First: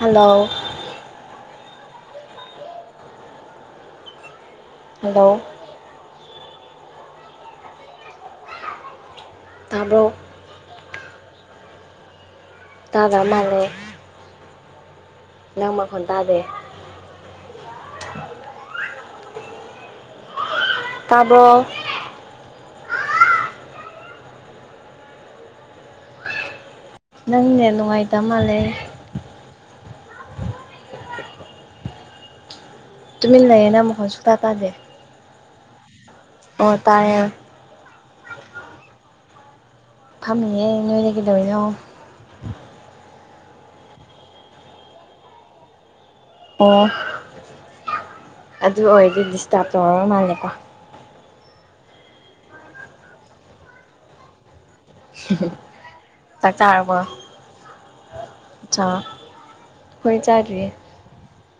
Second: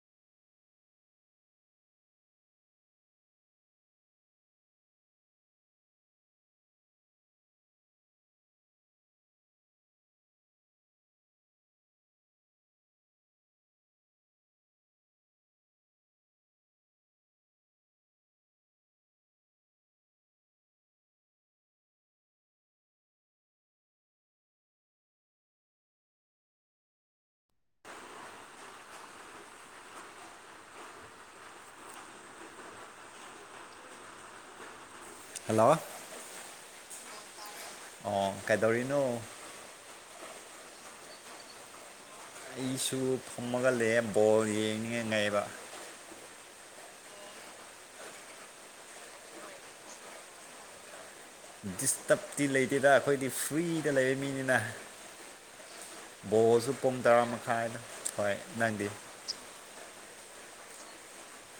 hello hello ꯇꯥꯕ꯭ꯔꯣ ꯇꯥꯗ ꯃꯥꯜꯂꯦ ꯅꯪ ꯃꯈꯣꯟ ꯇꯥꯗꯦ ꯇꯥꯕ꯭ꯔꯣ ꯅꯪ ꯅꯦꯠ ꯅꯨꯡꯉꯥꯏꯇ ꯃꯥꯜꯂꯦ ꯇꯨꯃꯤꯟꯅ ꯂꯩꯌꯦꯅ ꯃꯈꯣꯟꯁꯨꯨꯛꯇꯥ ꯇꯥꯗꯦ ꯍꯜꯂꯣ ꯑꯣ ꯇꯥꯔꯦ ꯑꯣ ꯀꯩꯗꯧꯔꯤꯅꯣ ꯐꯝꯃꯤꯌꯦ ꯅꯣꯏꯗꯤ ꯀꯩꯗꯧꯋꯤꯅꯣ ꯑꯩꯁꯨ ꯐꯨꯝꯃꯒ ꯂꯩꯌꯦ ꯕꯣꯜ ꯌꯦꯡꯅꯤꯡꯉꯩ ꯉꯥꯏꯑꯕ ꯑꯣ ꯑꯗꯨ ꯑꯣꯏꯔꯗꯤ ꯗꯤꯁꯇꯥꯔꯕ ꯇꯧꯔꯕ ꯃꯥꯜꯂꯦꯀꯣ ꯗꯤꯁꯇꯔꯕꯇꯤ ꯂꯩꯇꯦꯗ ꯑꯩꯈꯣꯏꯗꯤ ꯐ꯭ꯔꯤꯗ ꯂꯩꯕ ꯃꯤꯅꯤꯅ ꯆꯥꯛ ꯕꯣꯜꯁꯨ ꯄꯨꯡ ꯆꯥꯔꯕꯣ ꯇꯔꯥ ꯃꯈꯥꯏꯗ ꯍꯣꯏ ꯆꯥ ꯅꯪꯗꯤ ꯍꯣꯏ ꯆꯥꯈꯤꯒꯦ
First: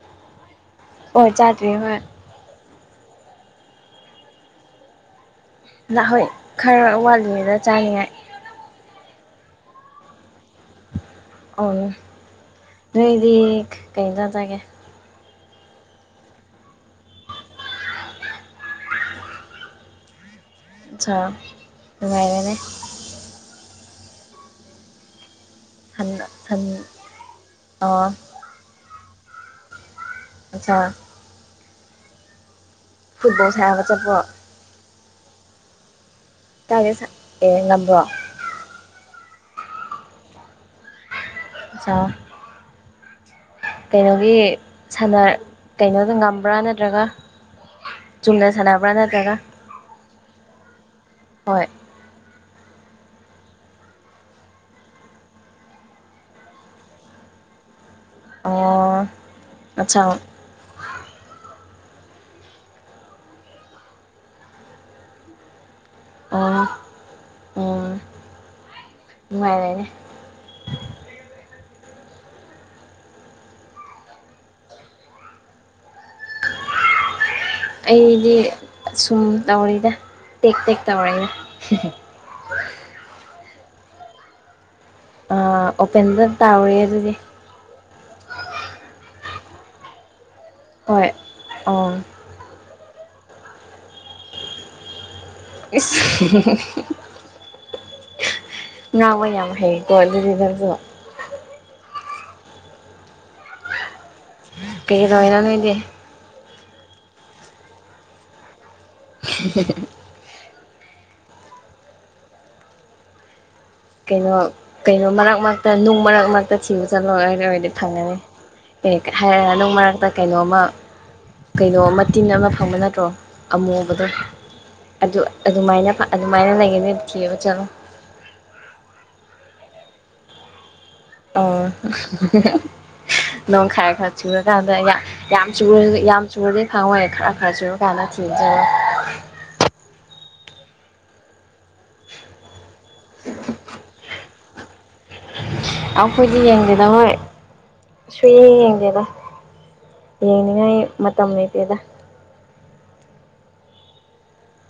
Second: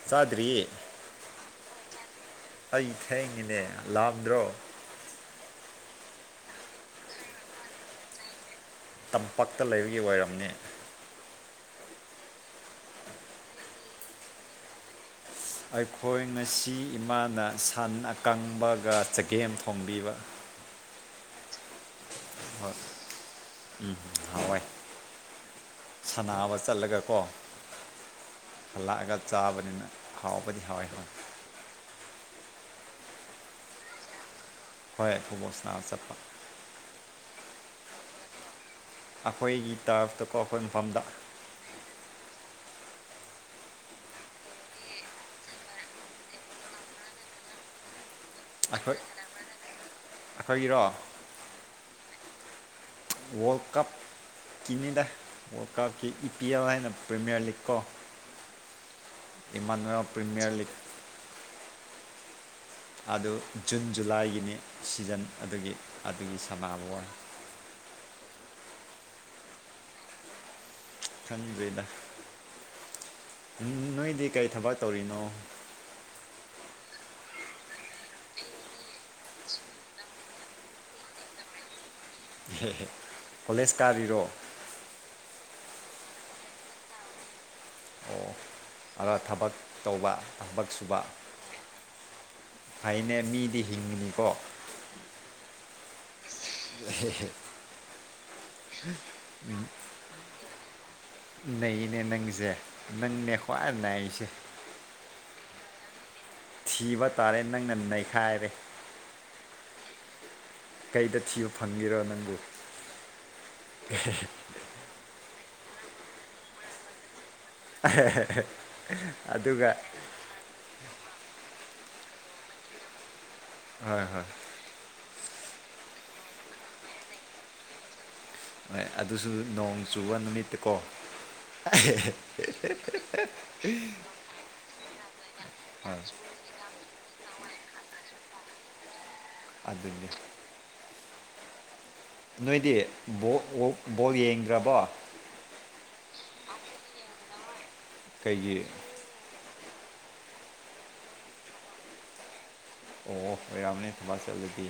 ꯆꯥꯗ꯭ꯔꯤ ꯍꯣꯏ ꯆꯥꯗꯔꯤ ꯍꯣꯏ ꯑꯩ ꯊꯦꯡꯉꯤꯅꯦ ꯂꯥꯝꯗ꯭ꯔꯣ ꯗ ꯍꯣꯏ ꯈꯔ ꯋꯥꯠꯂꯤꯉꯩꯗ ꯆꯥꯅꯤꯡꯉꯥꯏ ꯇꯝꯄꯥꯛꯛꯇ ꯂꯩꯕꯒꯤ ꯑꯣꯏꯔꯝꯅꯤ ꯑꯪ ꯅꯣꯏꯗꯤ ꯀꯩ ꯏꯟꯁꯥꯡ ꯆꯥꯒꯦ ꯑꯩꯈꯣꯏ ꯉꯁꯤ ꯏꯃꯥꯅ ꯁꯟ ꯑꯀꯪꯕꯒ ꯆꯒꯦꯝ ꯊꯣꯝꯕꯤꯕ [unintelligible] ꯍꯣꯏ ꯎꯝ ꯍꯥꯎꯋꯦ ꯍꯟ ꯁꯥꯅꯕ ꯍꯟ ꯆꯠꯂꯒꯀꯣ ꯑꯣ ꯍꯜꯂꯛꯑꯒ ꯆꯥꯕꯅꯤꯅ ꯍꯥꯎꯕꯗꯤ ꯑꯠꯁꯥ ꯍꯥꯎꯋꯥꯏ ꯍꯔꯦ ꯐꯨꯠꯕꯣꯜ ꯁꯥꯅꯕ ꯆꯠꯄ ꯍꯣꯏ ꯐꯨꯠꯕꯣꯜ ꯁꯅꯥꯕ ꯆꯠꯄ [unintelligible] ꯉꯝꯕ꯭ꯔꯣ ꯑꯩꯈꯣꯏꯒꯤ ꯇꯔꯐꯇꯀꯣ ꯑꯩꯈꯣꯏ ꯃꯐꯝꯗ ꯆꯥꯎ ꯀꯩꯅꯣꯒꯤ ꯁꯅ ꯀꯩꯅꯣꯗ ꯉꯝꯕ꯭ꯔꯥ ꯅꯠꯇ꯭ꯔꯒ ꯆꯨꯝꯅ ꯑꯩꯈꯣꯏ ꯁꯥꯟꯅꯕ꯭ꯔꯥ ꯅꯠꯇ꯭ꯔꯒ ꯑꯩꯈꯣꯏꯒꯤꯔꯣ ꯍꯣꯏ world cup team India world ꯀꯞꯀꯤ ꯏ ꯄꯤ ꯑꯦꯜ ꯍꯥꯏꯅ ꯄ꯭ꯔꯤꯃꯤꯌꯥꯔ ꯂꯤꯒ ꯀꯣ ꯑꯣ ꯑꯠꯆꯥ ꯏꯃꯥꯅꯨꯋꯦꯜ ꯄ꯭ꯔꯤꯃꯤꯌꯔ ꯂꯤꯒ ꯑꯗꯨ ꯖꯨꯟ ꯖꯨꯂꯥꯏꯒꯤꯅꯤ ꯁꯤꯖꯟ ꯑꯗꯨꯒꯤ ꯑꯗꯨꯒꯤ ꯑꯣ ꯁꯥꯟꯅꯕ ꯋꯥꯅꯤ ꯎꯝ ꯅꯨꯡꯉꯥꯏꯔꯦꯅꯦ ꯈꯪꯗ꯭ꯔꯦꯗ ꯎꯝ ꯎꯝ ꯅꯣꯏꯗꯤ ꯀꯔꯤ ꯊꯕꯛ ꯇꯧꯔꯤꯅꯣ ꯑꯩꯗꯤ ꯑꯁꯨꯝ ꯇꯧꯔꯤꯗ ꯇꯦꯛ ꯇꯦꯛ ꯇꯧꯔꯦꯗ ꯍꯦ ꯍꯦ ꯀꯣꯂꯦꯖ ꯀꯥꯔꯤꯔꯣ ꯑꯥ ꯑꯣꯄꯦꯟꯗ ꯇꯥꯎꯔꯤ ꯑꯗꯨꯗꯤ ꯑꯣ ꯑꯥꯗ ꯊꯕꯛ ꯇꯧꯕ ꯊꯕꯛ ꯁꯨꯕ ꯍꯣꯏ ꯑꯣ ꯍꯥꯏꯅꯦ ꯃꯤꯗꯤ ꯍꯤꯡꯉꯤꯅꯤꯀꯣ ꯏꯁ ꯑꯍꯦ ꯍꯦ ꯉꯥꯡꯕ ꯌꯥꯝ ꯍꯩꯀꯣ ꯑꯗꯨꯗꯤ ꯅꯪꯁꯨ ꯅꯩꯅꯦ ꯅꯪꯁꯦ ꯅꯪꯅꯦ ꯈ꯭ꯋꯥꯏ ꯅꯩꯁꯦ ꯀꯩ ꯔꯣꯏꯅꯣ ꯅꯣꯏꯗꯤ ꯊꯤꯕ ꯇꯥꯔꯦ ꯅꯪꯅ ꯅꯩꯈꯥꯏꯔꯦ [unintelligible] ꯀꯩꯗ ꯊꯤꯕ ꯐꯪꯒꯦꯔꯣ ꯅꯪꯕꯨ ꯀꯩꯅꯣ ꯀꯩꯅꯣ ꯃꯔꯛ ꯃꯔꯛꯇ ꯅꯨꯡ ꯃꯔꯛ ꯃꯔꯛꯇ ꯊꯤꯕ ꯆꯠꯂꯣ ꯍꯥꯏꯔ ꯑꯣꯏꯗꯤ ꯐꯪꯒꯅꯤ ꯑꯦ ꯍꯥꯏꯔ ꯑꯗꯨꯒ ꯅꯨꯡ ꯃꯔꯛꯇ ꯀꯩꯅꯣꯝꯃ ꯀꯩꯅꯣ ꯑꯃ ꯇꯤꯟ ꯑꯃ ꯐꯪꯕ ꯅꯠꯇ꯭ꯔꯣ ꯍꯣꯏ ꯑꯃꯨꯕꯗꯣ ꯍꯣꯏ ꯑꯗꯨ ꯑꯗꯨꯃꯥꯏꯅ ꯑꯗꯨꯃꯥꯏꯅ ꯂꯩꯒꯅꯤ ꯊꯤꯕ ꯆꯠꯂꯣ ꯍꯣꯏ ꯑꯗꯨꯁꯨ ꯅꯣꯡ ꯆꯨꯕ ꯅꯨꯃꯤꯠꯇꯀꯣ ꯑꯣ ꯅꯣꯡ ꯈꯔ [unintelligible] ꯈꯔ ꯆꯨꯔꯀꯥꯟꯗ ꯌꯥꯝ ꯌꯥꯝ ꯆꯨꯔꯒ ꯍꯣꯏ ꯌꯥꯝ ꯆꯨꯔꯗꯤ ꯐꯪꯉꯣꯏ ꯈꯔ ꯈꯔ ꯆꯨꯔꯀꯥꯟꯗ ꯊꯤꯕ ꯆꯠꯂꯣ ꯑꯗꯨꯏꯅꯦ ꯅꯣꯏꯗꯤ ꯕꯣ ꯑꯣ ꯕꯣꯜ ꯌꯦꯡꯗ꯭ꯔꯕꯣ ꯑꯈꯣꯏꯗꯤ ꯌꯦꯡꯗꯦꯗ ꯍꯣꯏ ꯀꯩꯒꯤ ꯁꯨꯌꯦꯡ ꯌꯦꯡꯗꯦꯗ ꯌꯦꯡꯅꯤꯡꯉꯥꯏ ꯃꯇꯝ ꯂꯩꯇꯦꯗ ꯑꯣ ꯑꯣꯏꯔꯝꯅꯦ ꯊꯕꯛ ꯆꯠꯂꯗꯤ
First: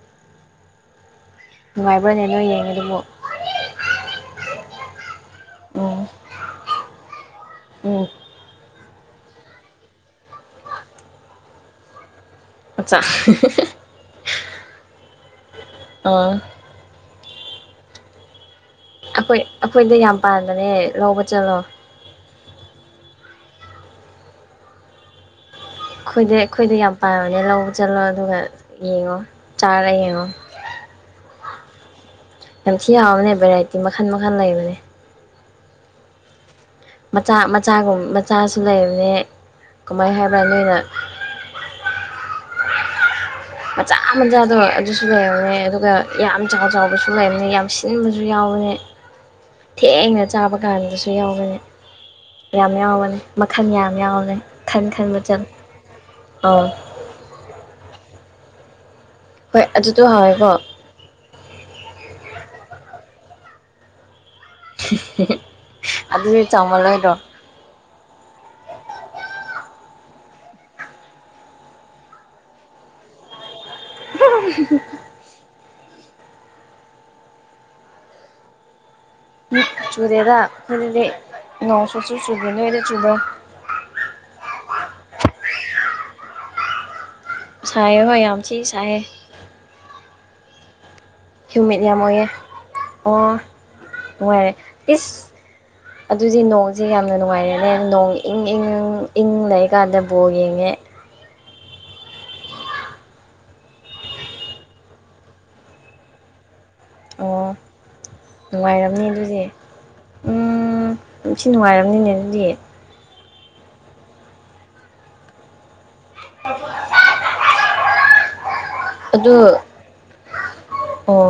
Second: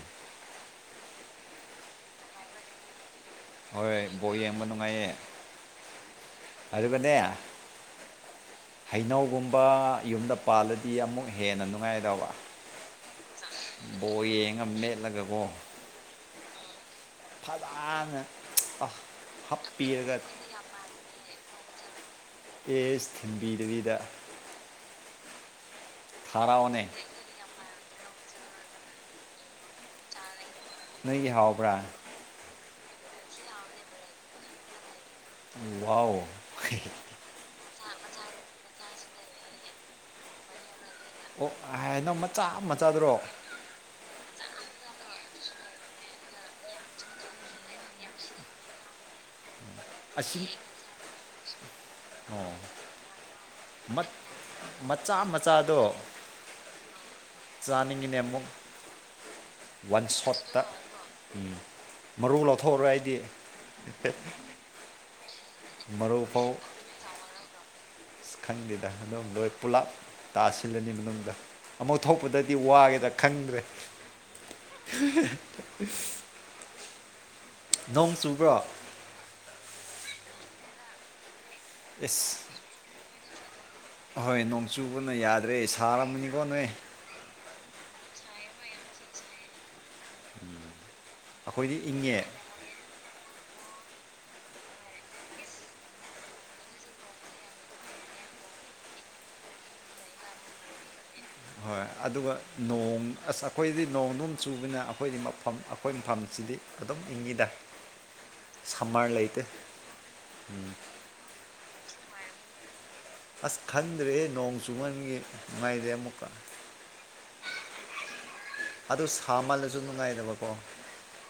ꯅꯨꯡꯉꯥꯏꯕ꯭ꯔꯥꯅꯦ ꯅꯣꯏ ꯌꯦꯡꯉꯤꯗꯨꯕꯨ ꯍꯣꯏ ꯕꯣꯜ ꯌꯦꯡꯕ ꯅꯨꯡꯉꯥꯏꯌꯦ ꯎꯝ ꯑꯗꯨꯒꯅꯦ ꯎꯝ ꯍꯩꯅꯧꯒꯨꯝꯕ ꯌꯨꯝꯗ ꯄꯥꯜꯂꯗꯤ ꯑꯃꯨꯛ ꯍꯦꯟꯅ ꯅꯨꯡꯉꯥꯏꯒꯗꯧꯕ ꯑꯆꯥ ꯕꯣꯜ ꯌꯦꯡꯉ ꯃꯦꯠꯂꯒꯀꯣ ꯑꯥ ꯐꯖꯥꯅ ꯑꯈꯣꯏ ꯑꯈꯣꯏꯗ ꯌꯥꯝ ꯄꯥꯟꯕꯅꯦ ꯂꯧꯕ ꯆꯠꯂꯣ ꯑꯦꯖ ꯊꯤꯟꯕꯤꯗꯕꯤꯗ ꯑꯩꯈꯣꯏꯗ ꯑꯩꯈꯣꯏꯗ ꯌꯥꯝ ꯄꯥꯟꯕꯅꯦ ꯂꯧꯕ ꯆꯠꯂꯣ ꯑꯗꯨꯒ ꯌꯦꯡꯉꯣ ꯆꯥꯔ ꯌꯦꯡꯉꯣ ꯅꯣꯏꯒꯤ ꯍꯥꯎꯕ꯭ꯔꯥ ꯌꯥꯝ ꯊꯤ ꯍꯥꯎꯕꯅꯦ ꯚꯦꯔꯥꯏꯇꯤ ꯃꯈꯜ ꯃꯈꯜ ꯂꯩꯕꯅꯦ ꯋꯥꯎ ꯃꯆꯥ ꯃꯆꯥꯒꯨꯝ ꯃꯆꯥꯁꯨ ꯂꯩꯕꯅꯦ ꯀꯃꯥꯏ ꯍꯥꯏꯕ꯭ꯔꯥ ꯅꯣꯏꯅ ꯑꯣ ꯍꯥꯏꯅꯧ ꯃꯆꯥ ꯃꯆꯥꯗꯨꯔꯣ ꯃꯆꯥ ꯃꯆꯥꯗꯣ ꯑꯗꯨꯁꯨ ꯂꯩꯕꯅꯦ ꯑꯗꯨꯒ ꯌꯥꯝ ꯆꯥꯎ ꯆꯥꯎꯕꯁꯨ ꯂꯩꯕꯅꯦ ꯌꯥꯝ ꯁꯤꯟꯕꯁꯨ ꯌꯥꯎꯕꯅꯦ ꯊꯦꯡꯅ ꯆꯥꯕ ꯀꯥꯟꯗꯁꯨ ꯌꯥꯎꯒꯅꯤ ꯌꯥꯝ ꯌꯥꯎꯕꯅꯤ ꯃꯈꯜ ꯌꯥꯝ ꯌꯥꯎꯅꯤ ꯈꯟ ꯈꯟ ꯃꯆꯜ [unintelligible] ꯆꯥꯅꯤꯡꯉꯤꯅꯦ ꯑꯃꯨꯛ ꯍꯣꯏ ꯑꯗꯨꯗꯣ ꯋꯥꯟ ꯍꯥꯎꯋꯦꯀꯣ ꯁꯣꯠꯇ ꯎꯝ ꯃꯔꯨ ꯂꯥꯎꯊꯣꯛꯑꯔꯣꯏ ꯑꯩꯗꯤ ꯑꯗꯨꯗꯤ ꯆꯥꯎꯃꯜꯂꯣꯏꯗ꯭ꯔꯣ ꯈꯪꯗꯦꯗ ꯄꯨꯂꯞ ꯇꯥꯁꯤꯜꯂꯅꯤ ꯃꯅꯨꯡꯗ ꯑꯃꯨꯛ ꯊꯣꯛꯄꯗꯗꯤ ꯋꯥꯒꯦꯗ ꯈꯪꯗ꯭ꯔꯦ [unintelligible] [unintelligible] ꯅꯣꯡ ꯆꯨꯕ꯭ꯔꯣ ꯆꯨꯔꯨꯔꯦꯔ ꯈꯣꯏꯗꯗꯤ ꯅꯣꯡ ꯁꯨꯛꯆꯨ ꯆꯨꯗꯦ ꯅꯣꯏꯗ ꯆꯨꯕ꯭ꯔꯣ ꯑꯍꯣꯏ ꯅꯣꯡꯆꯨꯕꯅ ꯌꯥꯗ꯭ꯔꯦ ꯁꯥꯔꯝꯃꯅꯤꯀꯣ ꯅꯣꯏ ꯁꯥꯏꯌꯦ ꯍꯣꯏ ꯌꯥꯝ ꯊꯤ ꯁꯥꯏꯑꯦ ꯍ꯭ꯌꯨꯃꯤꯠ ꯌꯥꯝ ꯑꯣꯏꯌꯦ ꯑꯣ ꯅꯨꯡꯉꯥꯏꯔꯦ ꯇꯤꯁ ꯑꯗꯨꯗꯤ ꯅꯣꯡꯁꯦ ꯌꯥꯝꯅ ꯅꯨꯡꯉꯥꯏꯔꯦꯅꯦ ꯅꯣꯡ ꯏꯪ ꯏꯪ ꯏꯪ ꯂꯩꯔꯀꯥꯟꯗ ꯕꯣꯜ ꯌꯦꯡꯉꯦ ꯍꯣꯏ ꯑꯗꯨꯒ ꯅꯣꯡ ꯑꯁ ꯑꯩꯈꯣꯏꯗꯤ ꯅꯣꯡ ꯗꯨꯝ ꯆꯨꯕꯅ ꯑꯩꯈꯣꯏꯗꯤ ꯃꯐꯝ ꯑꯩꯈꯣꯏ ꯃꯐꯝꯁꯤꯗꯤ ꯑꯗꯨꯝ ꯏꯪꯉꯤꯗ ꯑꯣ ꯅꯨꯡꯉꯥꯏꯔꯝꯅꯤ ꯁꯝꯃꯔ ꯂꯩꯇꯦ ꯑꯗꯨꯗꯤ ꯎꯝ ꯊꯤ ꯅꯨꯡꯉꯥꯏꯔꯝꯅꯤꯅꯦ ꯑꯗꯨꯗꯤ ꯑꯁ ꯈꯟꯗ꯭ꯔꯦꯍꯦ ꯅꯣꯡ ꯆꯨꯃꯟꯕꯒꯤ ꯅꯨꯡꯉꯥꯏꯗꯦ ꯑꯃꯨꯛꯀ [unintelligible] ꯑꯗꯨ ꯁꯥꯃꯜꯂꯁꯨ ꯅꯨꯡꯉꯥꯏꯗꯕꯀꯣ ꯑꯣ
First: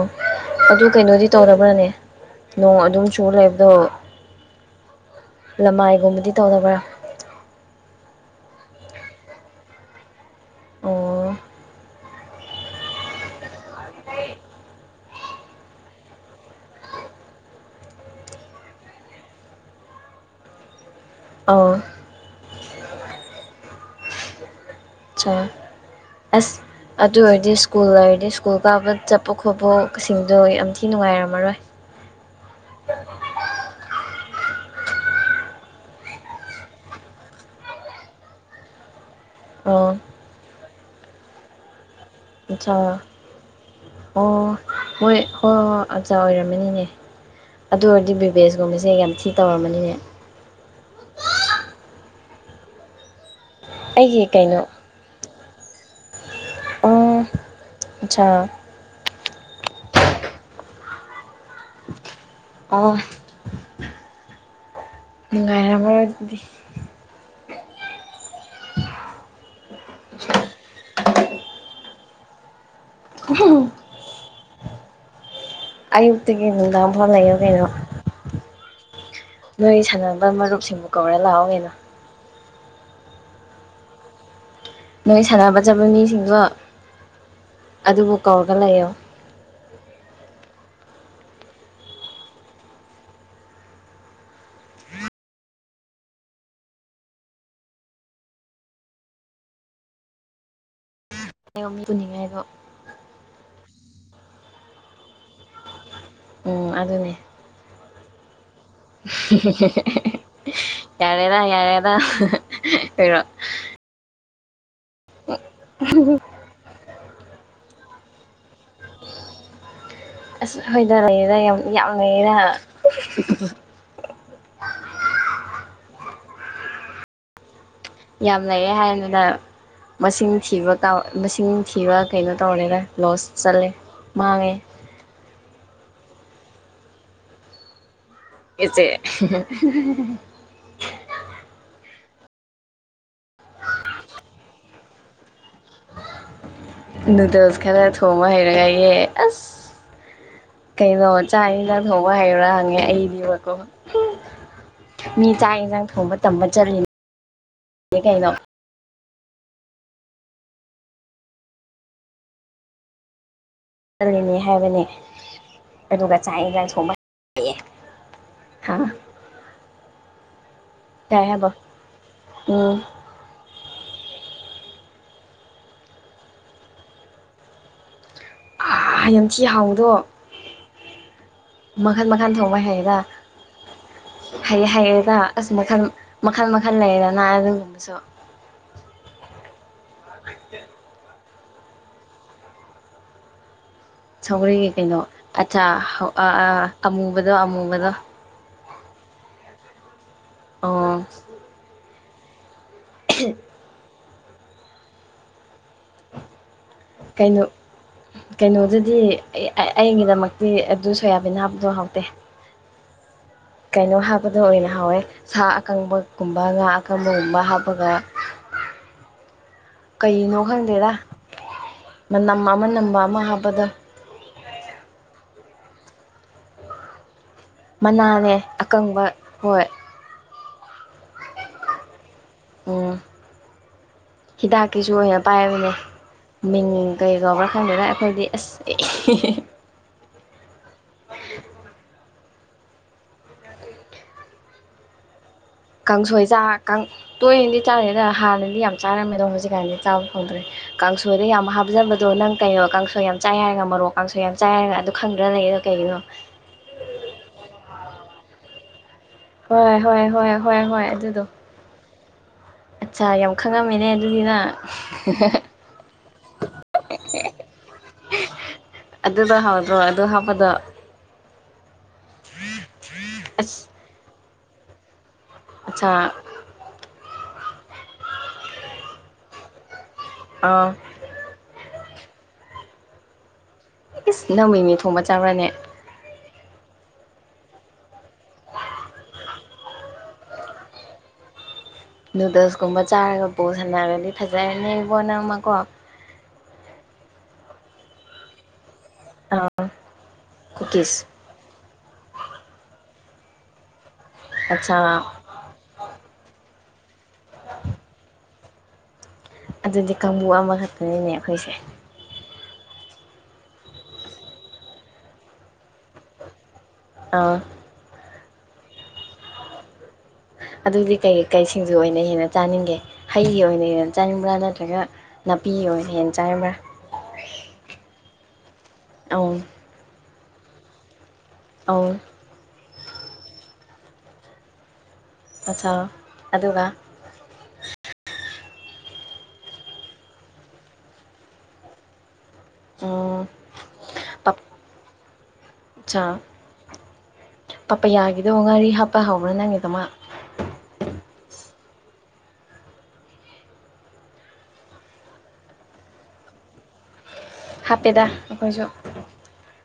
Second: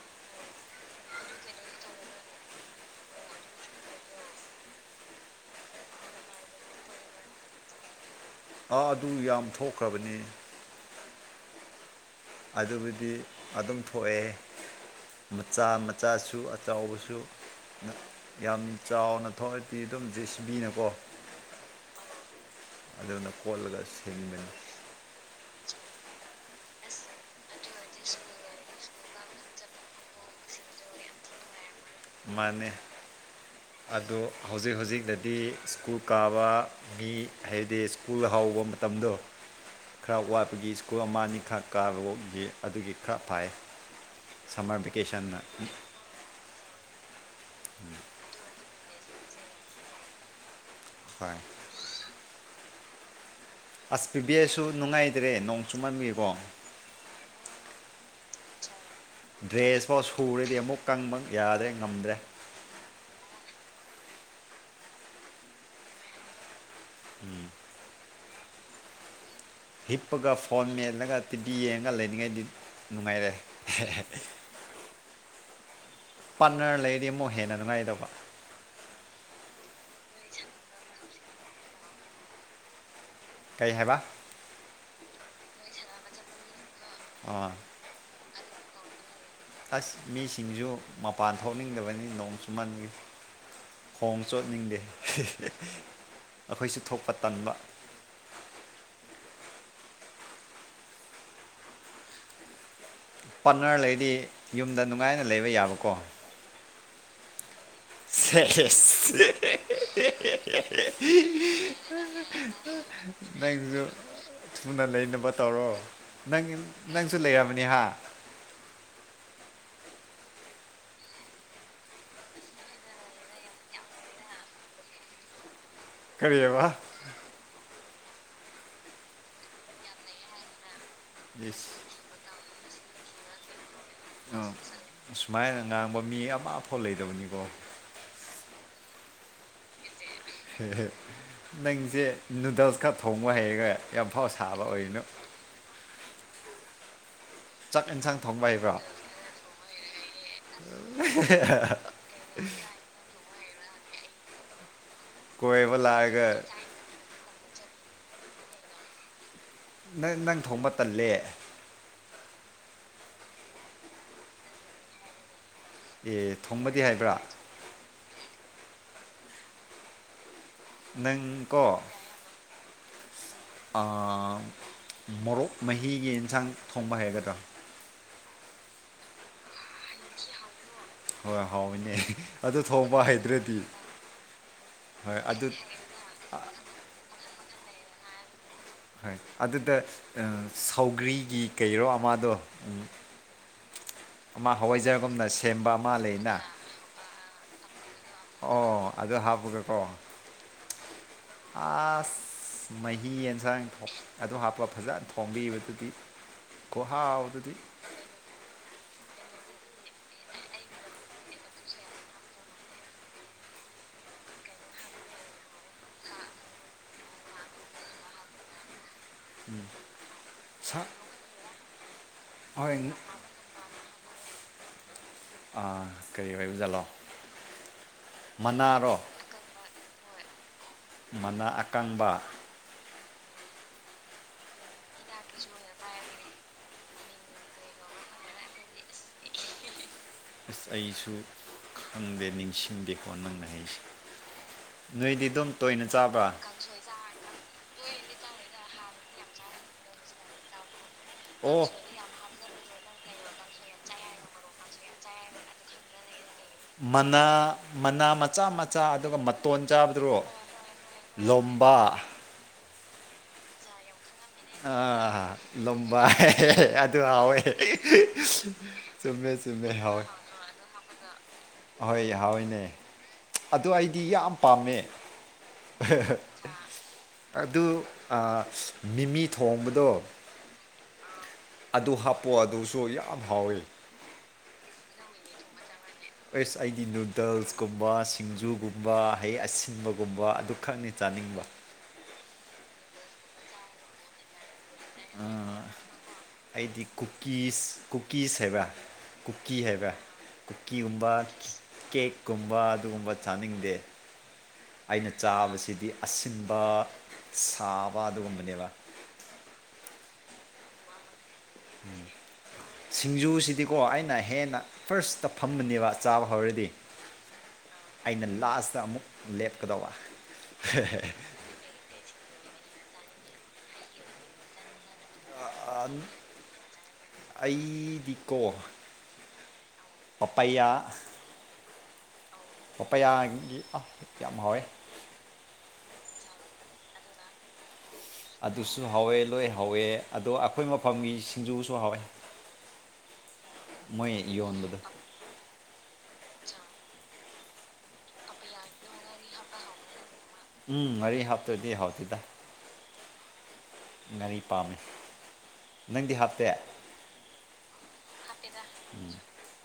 ꯑꯗꯨ ꯀꯩꯅꯣꯗꯤ ꯇꯧꯔꯕ꯭ꯔꯅꯦ ꯅꯣꯡ ꯑꯗꯨꯝ ꯆꯨꯔꯥ ꯂꯩꯕꯗꯣ ꯌꯥꯝ ꯅꯥꯒꯟꯕꯗꯤ ꯇꯧꯗꯕ꯭ꯔꯥ ꯑꯥ ꯑꯗꯨ ꯌꯥꯝ ꯊꯣꯛꯈ꯭ꯔꯕꯅꯤ ꯑꯣ ꯑꯗꯨꯕꯨꯗꯤ ꯑꯗꯨꯝ ꯊꯣꯛꯑꯦ ꯃꯆꯥ ꯃꯆꯥꯁꯨ ꯑꯆꯧꯕꯁꯨ ꯌꯥꯝ ꯆꯥꯎꯅ ꯊꯣꯛꯑꯗꯤ ꯑꯗꯨꯝ ꯖꯦꯁꯤꯕꯤꯅꯀꯣ ꯑꯣ ꯑꯗꯨꯅ ꯀꯣꯠꯂꯒ ꯁꯦꯡꯕꯅꯤ ꯑꯁ ꯑꯗꯨ ꯑꯣꯏꯔꯗꯤ ꯁ꯭ꯀꯨꯜ ꯑꯣꯏꯔꯗꯤ ꯁ꯭ꯀꯨꯜ ꯀꯥꯕ ꯆꯠꯄ ꯈꯣꯠꯄꯁꯤꯡꯗꯣ ꯌꯥꯝ ꯊꯤ ꯅꯨꯡꯉꯥꯏꯔꯝꯃꯔꯣꯏ ꯃꯥꯥꯅꯦ ꯑꯗꯣ ꯍꯧꯖꯤꯛ ꯍꯧꯖꯤꯛꯗꯗꯤ ꯁ꯭ꯀꯨꯜ ꯀꯥꯕ ꯒꯤ ꯍꯥꯏꯕꯗꯤ ꯁ꯭ꯀꯨꯜ ꯍꯧꯕ ꯃꯇꯝꯗꯣ [unintelligible] ꯈꯔ ꯋꯥꯠꯄꯒꯤ ꯁ꯭ꯀꯨꯜ ꯑꯃ ꯑꯅꯤ ꯈꯛ ꯒꯤ ꯑꯗꯨꯒꯤ ꯑꯠꯆꯥ ꯈꯔ ꯐꯥꯏꯌꯦ ꯑꯣ ꯁꯝꯃꯔ ꯃꯣꯏ ꯍꯣꯏ ꯚꯦꯀꯦꯁꯟꯅ ꯍꯣꯏ ꯑꯣꯏꯔꯝꯃꯅꯤꯅꯦ ꯑꯗꯨ ꯑꯣꯏꯔꯗꯤ ꯕꯤꯕꯦꯁꯀꯨꯝꯕꯁꯦ ꯌꯥꯝ ꯊꯤ ꯇꯧꯔꯝꯃꯅꯤꯅꯦ ꯍꯣꯏ ꯑꯁ ꯑꯩꯒꯤ ꯀꯩꯅꯣ ꯄꯤꯕꯤꯑꯦꯁꯨ ꯅꯨꯡꯉꯥꯏꯗ꯭ꯔꯦ ꯅꯣꯡ ꯆꯨꯃꯟꯕꯒꯤꯀꯣ [unintelligible] ꯗ꯭ꯔꯦꯁꯐꯥꯎ ꯁꯨꯔꯗꯤ ꯑꯃꯨꯛ ꯀꯪꯕ ꯌꯥꯗ꯭ꯔꯦ ꯉꯝꯗ꯭ꯔꯦ ꯑꯣ ꯅꯨꯡꯉꯥꯏꯔꯝꯃꯔꯣꯏ ꯑꯗꯨꯗꯤ ꯎꯝ ꯍꯤꯞꯄꯒ ꯐꯣꯟ ꯃꯦꯠꯂꯒ ꯇꯤꯚꯤ ꯌꯦꯡꯉꯒ ꯂꯩꯅꯤꯉꯥꯏꯗꯤ ꯅꯨꯡꯉꯥꯏꯔꯦ ꯑꯌꯨꯛꯇꯒꯤ ꯄꯥꯔꯠꯅꯔ ꯅꯨꯡꯗꯥꯡꯐꯥꯎ ꯂꯩꯔꯗꯤ ꯑꯃꯨꯛ ꯂꯩꯔꯣ ꯍꯦꯟꯅ ꯀꯩꯅꯣ ꯅꯨꯡꯉꯥꯏꯗꯧꯕ ꯅꯣꯏꯒꯤ ꯁꯥꯟꯅꯕ ꯃꯔꯨꯞꯁꯤꯡꯕꯨ ꯀꯧꯔ ꯂꯥꯛꯑꯣ ꯀꯩꯅꯣ ꯀꯩ ꯍꯥꯏꯕ ꯅꯣꯏ ꯁꯥꯟꯅꯕ ꯆꯠꯄ ꯃꯤꯁꯤꯡꯗꯣ ꯑꯥ ꯑꯗꯨꯕꯨ ꯀꯧꯔꯒ ꯂꯩꯌꯣ ꯑꯁ ꯃꯤꯁꯤꯡꯖꯨ ꯃꯄꯥꯟ ꯊꯣꯛꯅꯤꯡꯗꯕꯅꯤ ꯅꯣꯡ ꯆꯨꯃꯟꯕꯒꯤ ꯈꯣꯡ ꯆꯣꯠꯅꯤꯡꯗꯦ ꯑꯩꯈꯣꯏꯁꯨ ꯊꯣꯛꯄ ꯇꯟꯕ [unintelligible] ꯄꯨꯅꯤꯡꯉꯦ ꯍꯥꯏꯕꯨ ꯄꯥꯔꯠꯅꯔ ꯂꯩꯔꯗꯤ ꯌꯨꯝꯗ ꯅꯨꯡꯉꯥꯏꯅ ꯂꯩꯕ ꯌꯥꯕꯀꯣ ꯎꯝ ꯑꯗꯨꯅꯦ ꯁꯦꯁ [unintelligible] ꯌꯥꯔꯦꯗ ꯌꯥꯔꯦꯗ ꯀꯩꯔꯣ ꯅꯪꯁꯨ ꯊꯨꯅ ꯂꯩꯅꯕ ꯇꯧꯔꯣ ꯅꯪꯒꯤ ꯅꯪꯁꯨ ꯂꯩꯔꯕꯅꯤ ꯍꯥ ꯑꯁ ꯈꯣꯏꯗ ꯂꯩꯔ ꯌꯥꯝ ꯌꯥꯝ ꯂꯩꯔꯅꯥ [unintelligible] ꯀꯔꯤꯕ ꯌꯥꯝ ꯂꯩꯔꯦ ꯍꯥꯏꯗꯨꯗ ꯃꯁꯤꯡ ꯊꯤꯕ ꯇꯧ ꯃꯁꯤꯡ ꯏꯁ ꯊꯤꯕ ꯀꯩꯅꯣ ꯇꯧꯔꯦꯗ ꯂꯣꯁ ꯆꯠꯂꯦ ꯃꯥꯡꯉꯦ ꯁꯨꯃꯥꯏꯅ ꯉꯥꯡꯕ ꯃꯤ ꯑꯃꯐꯥꯎ ꯂꯩꯗꯕꯅꯤꯀꯣ ꫰ꯑꯦꯖꯦ [unintelligible] ꯅꯪꯁꯦ ꯅꯨꯗꯜꯁ ꯈ ꯊꯣꯡꯕ ꯍꯩꯔꯒ ꯌꯥꯝꯐꯥꯎ ꯁꯥꯕ ꯑꯣꯏꯅꯨ ꯅꯨꯗꯜꯁ ꯈꯔ ꯆꯥꯛ ꯌꯦꯟꯁꯥꯡ ꯊꯣꯡꯕ ꯍꯩꯕ꯭ꯔꯣ ꯍꯩꯔꯒꯌꯦ ꯑꯁ ꯀꯩꯅꯣ ꯆꯥꯛ ꯏꯟꯖꯥꯡ ꯊꯣꯡꯕ ꯍꯩꯌ꯭ꯔꯥ ꯍꯪꯉꯦ ꯑꯩꯗꯤꯕꯀꯣ ꯃꯤ ꯆꯥꯛ ꯀꯣꯏꯕ ꯌꯦꯟꯁꯥꯡ ꯊꯣꯡꯕ ꯂꯥꯛꯑꯒ ꯇꯝꯕ ꯆꯠꯂꯤꯅꯦ ꯀꯩꯅꯣ ꯅꯪ ꯅꯪ ꯊꯣꯡꯕ ꯇꯜꯂꯦ ꯆꯠꯂꯤꯅꯤ ꯍꯥꯏꯕꯅꯦ ꯑꯗꯨꯒ ꯑꯦ ꯆꯥꯛ ꯌꯦꯟꯖꯥꯡ ꯊꯣꯡꯕꯗꯤ ꯊꯣꯡꯕ ꯍꯩꯕ꯭ꯔꯥ [unintelligible] ꯍꯥ ꯅꯪ ꯇꯥꯏ ꯍꯥꯏꯕꯣ ꯀꯣ ꯎꯝ ꯑꯥ ꯃꯣꯔꯣꯛ ꯃꯍꯤꯒꯤ ꯏꯟꯁꯥꯡ ꯊꯣꯡꯕ ꯍꯩꯒꯗ꯭ꯔꯥ ꯌꯥꯝꯊꯤ ꯍꯥꯎꯕꯗꯣ ꯍꯣꯏ ꯍꯥꯎꯋꯤꯅꯦ ꯃꯈꯟ ꯑꯗꯨ ꯊꯣꯡꯕ ꯍꯩꯗ꯭ꯔꯗꯤ ꯍꯩꯌꯦ ꯍꯩꯌꯦꯗ ꯍꯣꯏ ꯑꯗꯨ ꯑꯁ ꯃꯈꯜ ꯑ- ꯃꯈꯜ ꯃꯈꯜ ꯂꯩꯌꯦꯗꯅ ꯑꯗꯨꯒꯨꯝꯕꯁꯨ ꯍꯣꯏ ꯑꯗꯨꯗ ꯁꯧꯒ꯭ꯔꯤꯒꯤ ꯀꯩꯔꯣ ꯑꯃꯗꯣ ꯑꯃ ꯁꯧꯒ꯭ꯔꯤꯒꯤ ꯀꯩꯅꯣ ꯍꯋꯥꯏꯖꯥꯔꯒꯨꯝꯅ ꯑꯆꯥ ꯁꯦꯝꯕ ꯑꯃ ꯑꯥ ꯂꯩꯅ ꯑꯥ ꯑꯃꯨꯕꯗꯣ ꯑꯃꯨꯕꯗꯣ ꯑꯣ ꯑꯗꯨ ꯍꯥꯞꯄꯒꯀꯣ ꯑꯣ ꯑꯁ ꯃꯍꯤ ꯏꯟꯁꯥꯡ ꯑꯗꯨ ꯍꯥꯞꯄ ꯐꯖꯅ ꯊꯣꯡꯕꯤꯕꯗꯨꯒꯤ ꯈꯨꯍꯥꯎꯗꯨꯗꯤ ꯀꯩꯅꯣꯗꯗꯤ ꯑꯩꯒꯤꯗꯃꯛꯇꯤ ꯑꯗꯨ ꯁꯣꯌꯥꯕꯤꯟ ꯍꯥꯞꯄꯗꯣ ꯍꯥꯎꯇꯦ [inaudible] ꯀꯩꯅꯣ ꯍꯥꯞꯄꯗꯨ ꯑꯣꯏꯅ ꯍꯥꯎꯋꯦ ꯁꯥ ꯑꯀꯪꯕꯒꯨꯝꯕ ꯉꯥ ꯑꯀꯪꯕꯒꯨꯝꯕ ꯍꯥꯞꯄꯒ ꯀꯩꯅꯣ ꯁꯥ ꯈꯪꯗꯦꯗꯥ ꯃꯅꯝ ꯑꯃ ꯍꯣꯏ ꯉ- ꯅꯝꯕ ꯑꯃ ꯍꯥꯞꯄꯗꯣ ꯑꯥ ꯀꯔꯤ ꯑꯣꯏꯕꯖꯥꯠꯂꯣ ꯃꯅꯥꯅꯦ ꯑꯀꯪꯕ ꯍꯣꯏ ꯃꯅꯥ ꯑꯀꯪꯕ ꯎꯝ ꯍꯤꯗꯥꯛꯀꯤꯁꯨ ꯑꯣꯏꯅ ꯄꯥꯏꯕꯅꯦ ꯃꯤꯡ ꯀꯩ ꯀꯧꯕ꯭ꯔꯥ ꯈꯪꯗꯦꯗ ꯑꯩꯈꯣꯏꯗꯤ ꯑꯁ ꯑꯁ ꯑꯩꯁꯨ ꯈꯪꯗꯦ ꯅꯤꯡꯁꯤꯡꯗꯦꯀꯣ ꯅꯪꯅ ꯍꯥꯏꯁꯦ ꯅꯣꯏꯗꯤ ꯗꯨꯝ ꯇꯣꯏꯅ ꯆꯥꯕ ꯀꯪ ꯇꯣꯏꯅꯗꯤ ꯆꯥꯗꯦꯗꯥ ꯍꯥꯟꯅꯗꯤ ꯌꯥꯝ ꯆꯥꯔꯝꯃꯦ ꯑꯗꯣ ꯍꯧꯖꯤꯛꯀꯥꯟꯗꯤ ꯆꯥꯕ ꯐꯪꯗ꯭ꯔꯦ ꯀꯥꯡꯁꯣꯏꯗꯥ ꯌꯥꯝ ꯆꯥꯗ꯭ꯔꯦ ꯑꯣ ꯍꯥꯞꯅꯕ ꯑꯗꯣ ꯅꯪ ꯀꯩꯅꯣ ꯀꯥꯡꯁꯣꯏ ꯌꯥꯝ ꯆꯥꯏ ꯍꯥꯏꯔꯒ ꯃꯔꯣꯛ ꯀꯥꯡꯁꯣꯏ ꯌꯥꯝ ꯆꯥꯏ ꯍꯥꯏꯔꯒ ꯑꯗꯨ ꯈꯪꯗ꯭ꯔ ꯂꯩꯔꯤꯗꯣ ꯀꯩꯒꯤꯅꯣ ꯃꯅꯥ ꯃꯅꯥ ꯃꯆꯥ ꯃꯆꯥ ꯑꯗꯨꯒ ꯇꯣꯟ ꯍꯣꯏ ꯍꯣꯏ ꯆꯥꯕꯗꯨꯔꯣ ꯍꯣꯏ ꯍꯣꯏ ꯍꯣꯏ ꯑꯗꯨꯗꯣ ꯂꯣꯝꯕ ꯑꯠꯆꯥ ꯌꯥꯝ ꯈꯪꯉꯝꯃꯤꯅꯦ ꯑꯗꯨꯗꯤꯅꯪ ꯑꯥꯥ ꯂꯣꯝꯕ ꯑꯗꯨ ꯍꯥꯎꯋꯦ ꯆꯨꯝꯃꯦ ꯆꯨꯝꯃꯦ ꯍꯥꯎꯋꯦ ꯑꯗ ꯑꯍꯣꯏ ꯍꯥꯎꯋꯤꯅꯦ ꯑꯁ ꯑꯗꯨ ꯑꯩꯗꯤ ꯌꯥꯝ ꯄꯥꯝꯃꯦ ꯑꯠꯆꯥ ꯑꯗꯨ ꯃꯤꯃꯤ ꯊꯣꯡꯕꯗꯣ ꯑꯥ ꯑꯗꯨ ꯍꯥꯞꯄꯣ ꯑꯗꯨꯁꯨ ꯌꯥꯝ ꯍꯥꯎꯋꯤ ꯏꯁ ꯅꯪꯃꯤꯃꯤ ꯊꯣꯡꯕ ꯆꯥꯕꯔꯥꯅꯦ ꯑꯦꯁ ꯑꯩꯗꯤ ꯅꯨꯗꯜꯁꯀꯨꯝꯕ ꯁꯤꯡꯖꯨꯒꯨꯝꯕ ꯍꯩ ꯑꯁꯤꯟꯕꯒꯨꯝꯕ ꯑꯗꯨ ꯈꯛꯅꯤ ꯆꯥꯅꯤꯡꯕ ꯅꯨꯗꯜꯁꯀꯨꯝꯕ ꯆꯥꯔꯒ ꯕꯣꯜ ꯄꯨꯁꯥꯟꯅꯔꯗꯤ ꯐꯖꯔꯅꯥ ꯕꯣ ꯅꯪꯃꯀꯣ ꯑꯩꯗꯤ ꯀꯨꯀꯤꯁ ꯀꯨꯀꯤꯁ ꯍꯥꯏꯕ꯭ꯔꯥ ꯀꯨꯀꯤ ꯑꯥ ꯍꯥꯏꯕ ꯀꯨꯀꯤꯁ ꯀꯨꯀꯤꯒꯨꯝꯕ ꯀꯦꯛꯀꯨꯝꯕ ꯑꯗꯨꯒꯨꯝꯕ ꯆꯥꯅꯤꯡꯗꯦ ꯑꯆꯥ ꯑꯩꯅ ꯆꯥꯕꯁꯤꯗꯤ ꯑꯁꯤꯟꯕ ꯁꯥꯕ ꯑꯗꯨꯒꯨꯝꯕꯅꯦꯕ ꯑꯗꯨꯗꯤ ꯀꯥꯡꯕꯨ ꯑꯃꯈꯛꯇꯅꯤꯅꯦ ꯑꯩꯈꯣꯏꯁꯦ ꯁꯤꯡꯖꯨꯁꯤꯗꯤꯀꯣ ꯑꯩꯅ ꯍꯦꯟꯅ ꯐꯥꯔꯁꯇ ꯐꯝꯕꯅꯦꯕ ꯆꯥꯕ ꯍꯧꯔꯗꯤ ꯑꯥ ꯑꯩꯅ ꯂꯥꯁꯇ ꯑꯃꯨꯛ ꯂꯦꯞꯀꯗꯧꯕ ꯑꯗꯨꯗꯤ ꯀꯩꯀꯩ ꯁꯤꯡꯗꯨ ꯑꯣꯏꯅ ꯍꯦꯟꯅ ꯆꯥꯅꯤꯡꯒꯦ ꯍꯩꯒꯤ ꯑꯣꯏꯅ ꯍꯦꯟꯅ ꯆꯥꯅꯤꯡꯕ꯭ꯔꯥ ꯅꯠꯇ꯭ꯔꯒ ꯅꯥꯄꯤ ꯑꯁ ꯑꯣꯏꯅ ꯍꯦꯟ ꯆꯥꯏꯔꯕ꯭ꯔꯥ ꯑꯩꯗꯤꯀꯣ ꯄꯞꯄꯩꯌꯥ ꯑ ꯄꯥꯄꯌꯥꯒꯤ ꯑ ꯌꯥꯝ ꯍꯥꯎꯋꯦ ꯑꯆꯥ ꯑꯗꯨꯒ ꯑꯗꯨꯁꯨ ꯍꯥꯎꯋꯦ ꯂꯣꯏ ꯍꯥꯎꯋꯦ ꯑꯗꯣ ꯑꯩꯈꯣꯏ ꯃꯐꯝꯒꯤ ꯁꯤꯡꯖꯨꯁꯨ ꯍꯥꯎꯋꯦ ꯑꯥ ꯃꯣꯏ ꯌꯣꯟꯕꯗꯣ ꯑꯠꯆꯥ ꯄꯄ ꯌꯥꯒꯤꯗꯣ ꯉꯥꯔꯤ ꯍꯥꯞꯄ ꯍꯧꯕ꯭ꯔꯥ ꯅꯪꯒꯤ ꯀꯃꯥꯏ ꯎꯝ ꯉꯔꯤ ꯍꯥꯞꯇꯔꯥꯗꯥ ꯍꯥꯎꯇꯦꯗ ꯉꯥꯔꯤ ꯄꯥꯝꯃꯤ ꯅꯪꯗꯤ ꯍꯥꯞꯇꯦ ꯍꯥꯞꯄꯦꯗ ꯑꯩꯈꯣꯏꯁꯨ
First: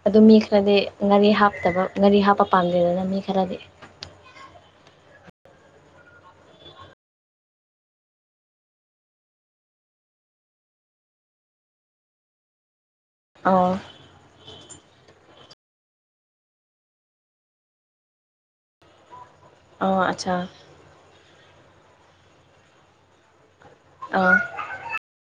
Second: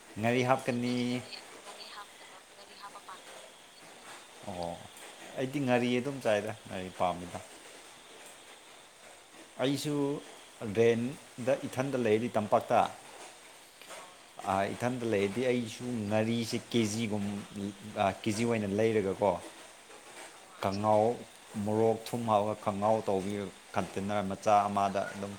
ꯑꯗꯨ ꯃꯤ ꯉꯥꯔꯤ ꯈꯔꯗꯤ ꯍꯥꯞꯀꯅꯤ ꯉꯥꯔꯤ ꯍꯥꯞꯇꯕ ꯉꯔꯤ ꯍꯥꯞꯄ ꯄꯥꯝꯗꯦꯗꯅ ꯃꯤ ꯈꯔꯗꯤ ꯑꯣ ꯑꯩꯗꯤ ꯉꯥꯔꯤ ꯑꯗꯨꯝ ꯆꯥꯏꯗ ꯉꯥꯔꯤ ꯄꯥꯝꯃꯤꯗ ꯑꯩꯁꯨ ꯔꯦꯟꯗ ꯏꯊꯟꯗ ꯂꯩꯔꯤ ꯇꯝꯄꯥꯛꯇ ꯑ ꯑ ꯏꯊꯟꯇ ꯂꯩꯔꯗꯤ ꯑꯩꯁꯨ ꯉꯥꯔꯤꯁꯦ ꯀꯦꯖꯤꯒꯨꯝ ꯀꯦꯖꯤ ꯑꯣꯏꯅ ꯂꯩꯔꯒꯀꯣ ꯑꯣ ꯑꯠꯆꯥ ꯈꯉꯥꯎ ꯃꯣꯔꯣꯛ ꯊꯨꯝꯃꯑꯒ ꯈꯍꯥꯎ ꯇꯧꯕꯤ ꯀꯟꯇꯦꯟꯅꯔ ꯑꯧ ꯃꯆꯥ ꯑꯃꯗ ꯑꯗꯨꯝ